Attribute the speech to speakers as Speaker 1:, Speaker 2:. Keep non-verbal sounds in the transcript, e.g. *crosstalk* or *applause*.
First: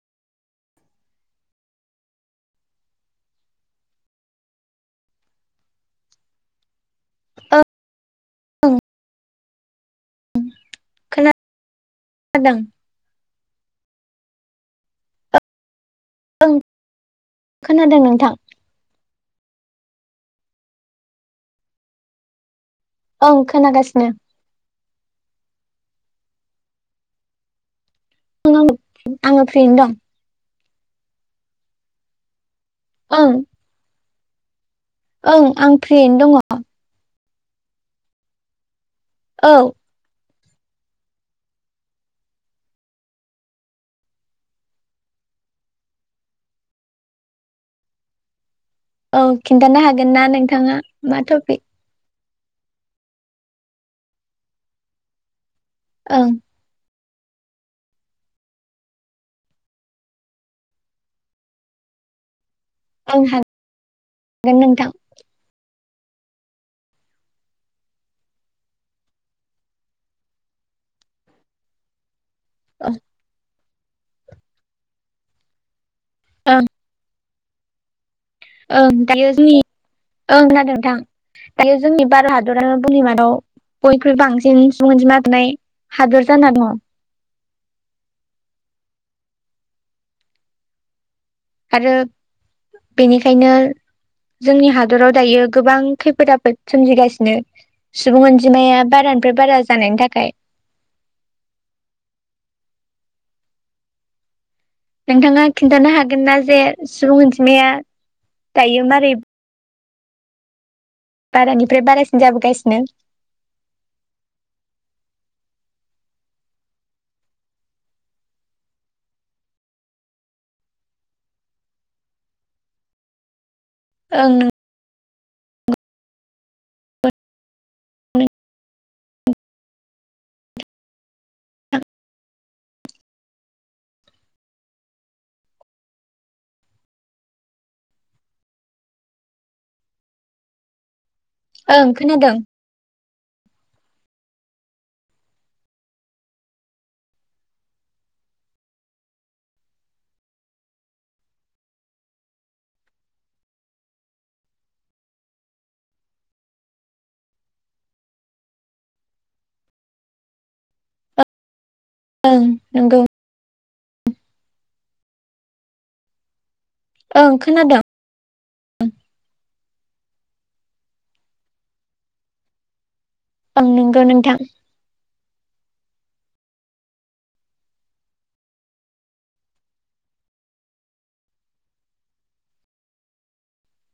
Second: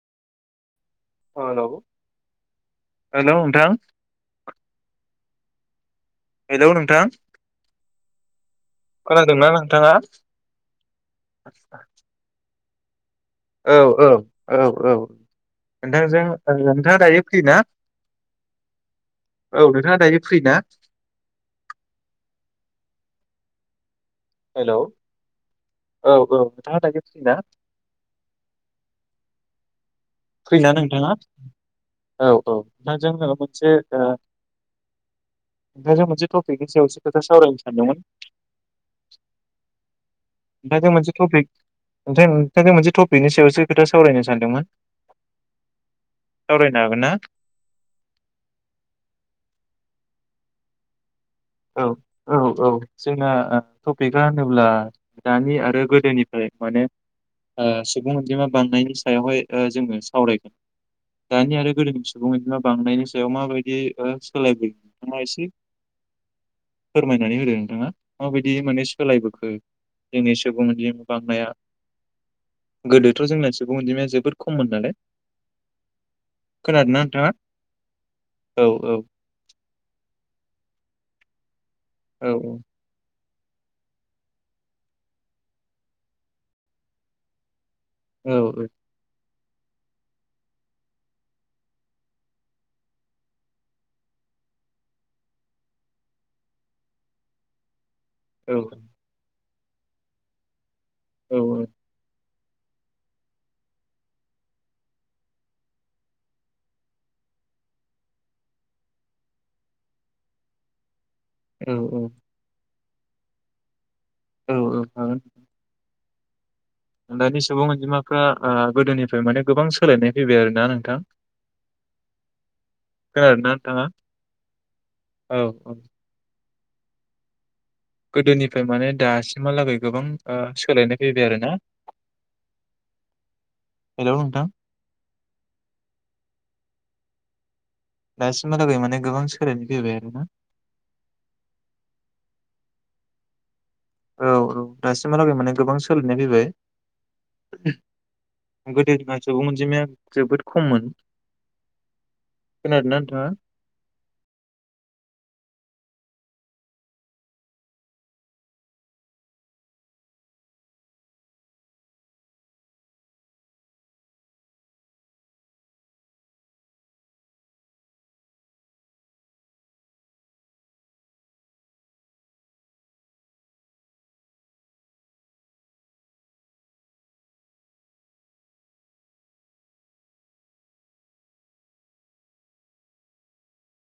Speaker 1: Hello hello नोंथां hello नोंथां
Speaker 2: ओं
Speaker 1: खोनादोंना नोंथाङा
Speaker 2: खोनादों
Speaker 1: औ औ औ औ नोंथांजों
Speaker 2: ओं
Speaker 1: नोंथाङा दायो फ्रि ना?
Speaker 2: खोनादों नोंथां
Speaker 1: *inaudible* औ नोंथाङा दायो फ्रि ना? *inaudible*
Speaker 2: ओं खोनागासिनो
Speaker 1: हेलौ औ औ नोंथाङा दायो फ्रि ना?
Speaker 2: औ आंङो फ्रियैनो दं।
Speaker 1: फ्रिना नोंथाङा औ औ दा
Speaker 2: ओं
Speaker 1: जोंङो मोनसे ओ
Speaker 2: ओं आं फ्रिनो दङ
Speaker 1: आव सावरायनो सानदोंमोन
Speaker 2: औ
Speaker 1: ओथायथ' मोनसे टपिक नोंथां मोनसे टपिकनि सायावसो खोथा सावरायनो सानदोंमोन सावरायनो हागोन ना?
Speaker 2: औ खिन्थानो हागोन ना नोंथाङा मा थ'फिक?
Speaker 1: औ औ औ जोंना टपिकआ होनोब्ला दानि आरो
Speaker 2: ओं
Speaker 1: गोदोनिफ्राय माने सुबुं अनजिमा बांनायनि सायावहाय जोंङो सावरायगोन दानि आरो गोदोनि सुबुं अनजिमा बांनायनि
Speaker 2: ओं
Speaker 1: सायाव माबायदि
Speaker 2: हागोन
Speaker 1: सोलायबोयो
Speaker 2: नोंथां
Speaker 1: नोंथाङा एसे फोरमायनानै होदों नोंथाङा माबायदि माने सोलायबोखो जोंनि सुबुंनि बांनाया
Speaker 2: ओं
Speaker 1: गोदोथ' जोंनासो सुबुं अनजिमाया जोबोद खममोन नालाय
Speaker 2: ओं
Speaker 1: खोनादोंना नोंथाङा? औ
Speaker 2: ओं दायो जोंनि ओं खोनादों। *unintelligible* दायो जोंनि
Speaker 1: औ
Speaker 2: भारत हादरानो भुमनि मादाव बयख्रुइ बांसिन सुबुं अन्जिमा थानाय हादोर जाना दङ।
Speaker 1: औ औ
Speaker 2: आरो बेनिखायनो जोंनि हादराव दायो गोबां खैफोद आफोद सोमजिगासिनो सुबुं
Speaker 1: औ
Speaker 2: अनजिमाया बारानिफ्राय बारा जानायनि थाखाय।
Speaker 1: औ औ
Speaker 2: नोंथाङा खिन्थानो हागोनना जे सुबुं अनजिमाया दायो मारै बारानिफ्राय
Speaker 1: औ
Speaker 2: बारासिन जाबोगासिनो
Speaker 1: औ औ हागोन दानि सुबुं अनजिमाफ्रा ओ गोदोनिफ्राय माने गोबां सोलायनाय फैबाय आरोना नोंथां खोनादों ना?
Speaker 2: ओं *unintelligible*
Speaker 1: औ औ गोदोनिफ्राय माने दासिमहालागै गोबां ओ सोलायनाय फैबाय आरोना हेलौ नोंथां। दासिमहालागै माने गोबां सोलायनाय फैबाय आरोना
Speaker 2: ओं खोनादों।
Speaker 1: औ औ दासिमहालागै माने गोबां सोलायनाय फैबाय गोदोना सुबुं अनजिमाया जोबोद खममोन खोनादोंना नोंथाङा?
Speaker 2: ओं नोंगौ ओं खोनादों। औं नोंगौ नोंथां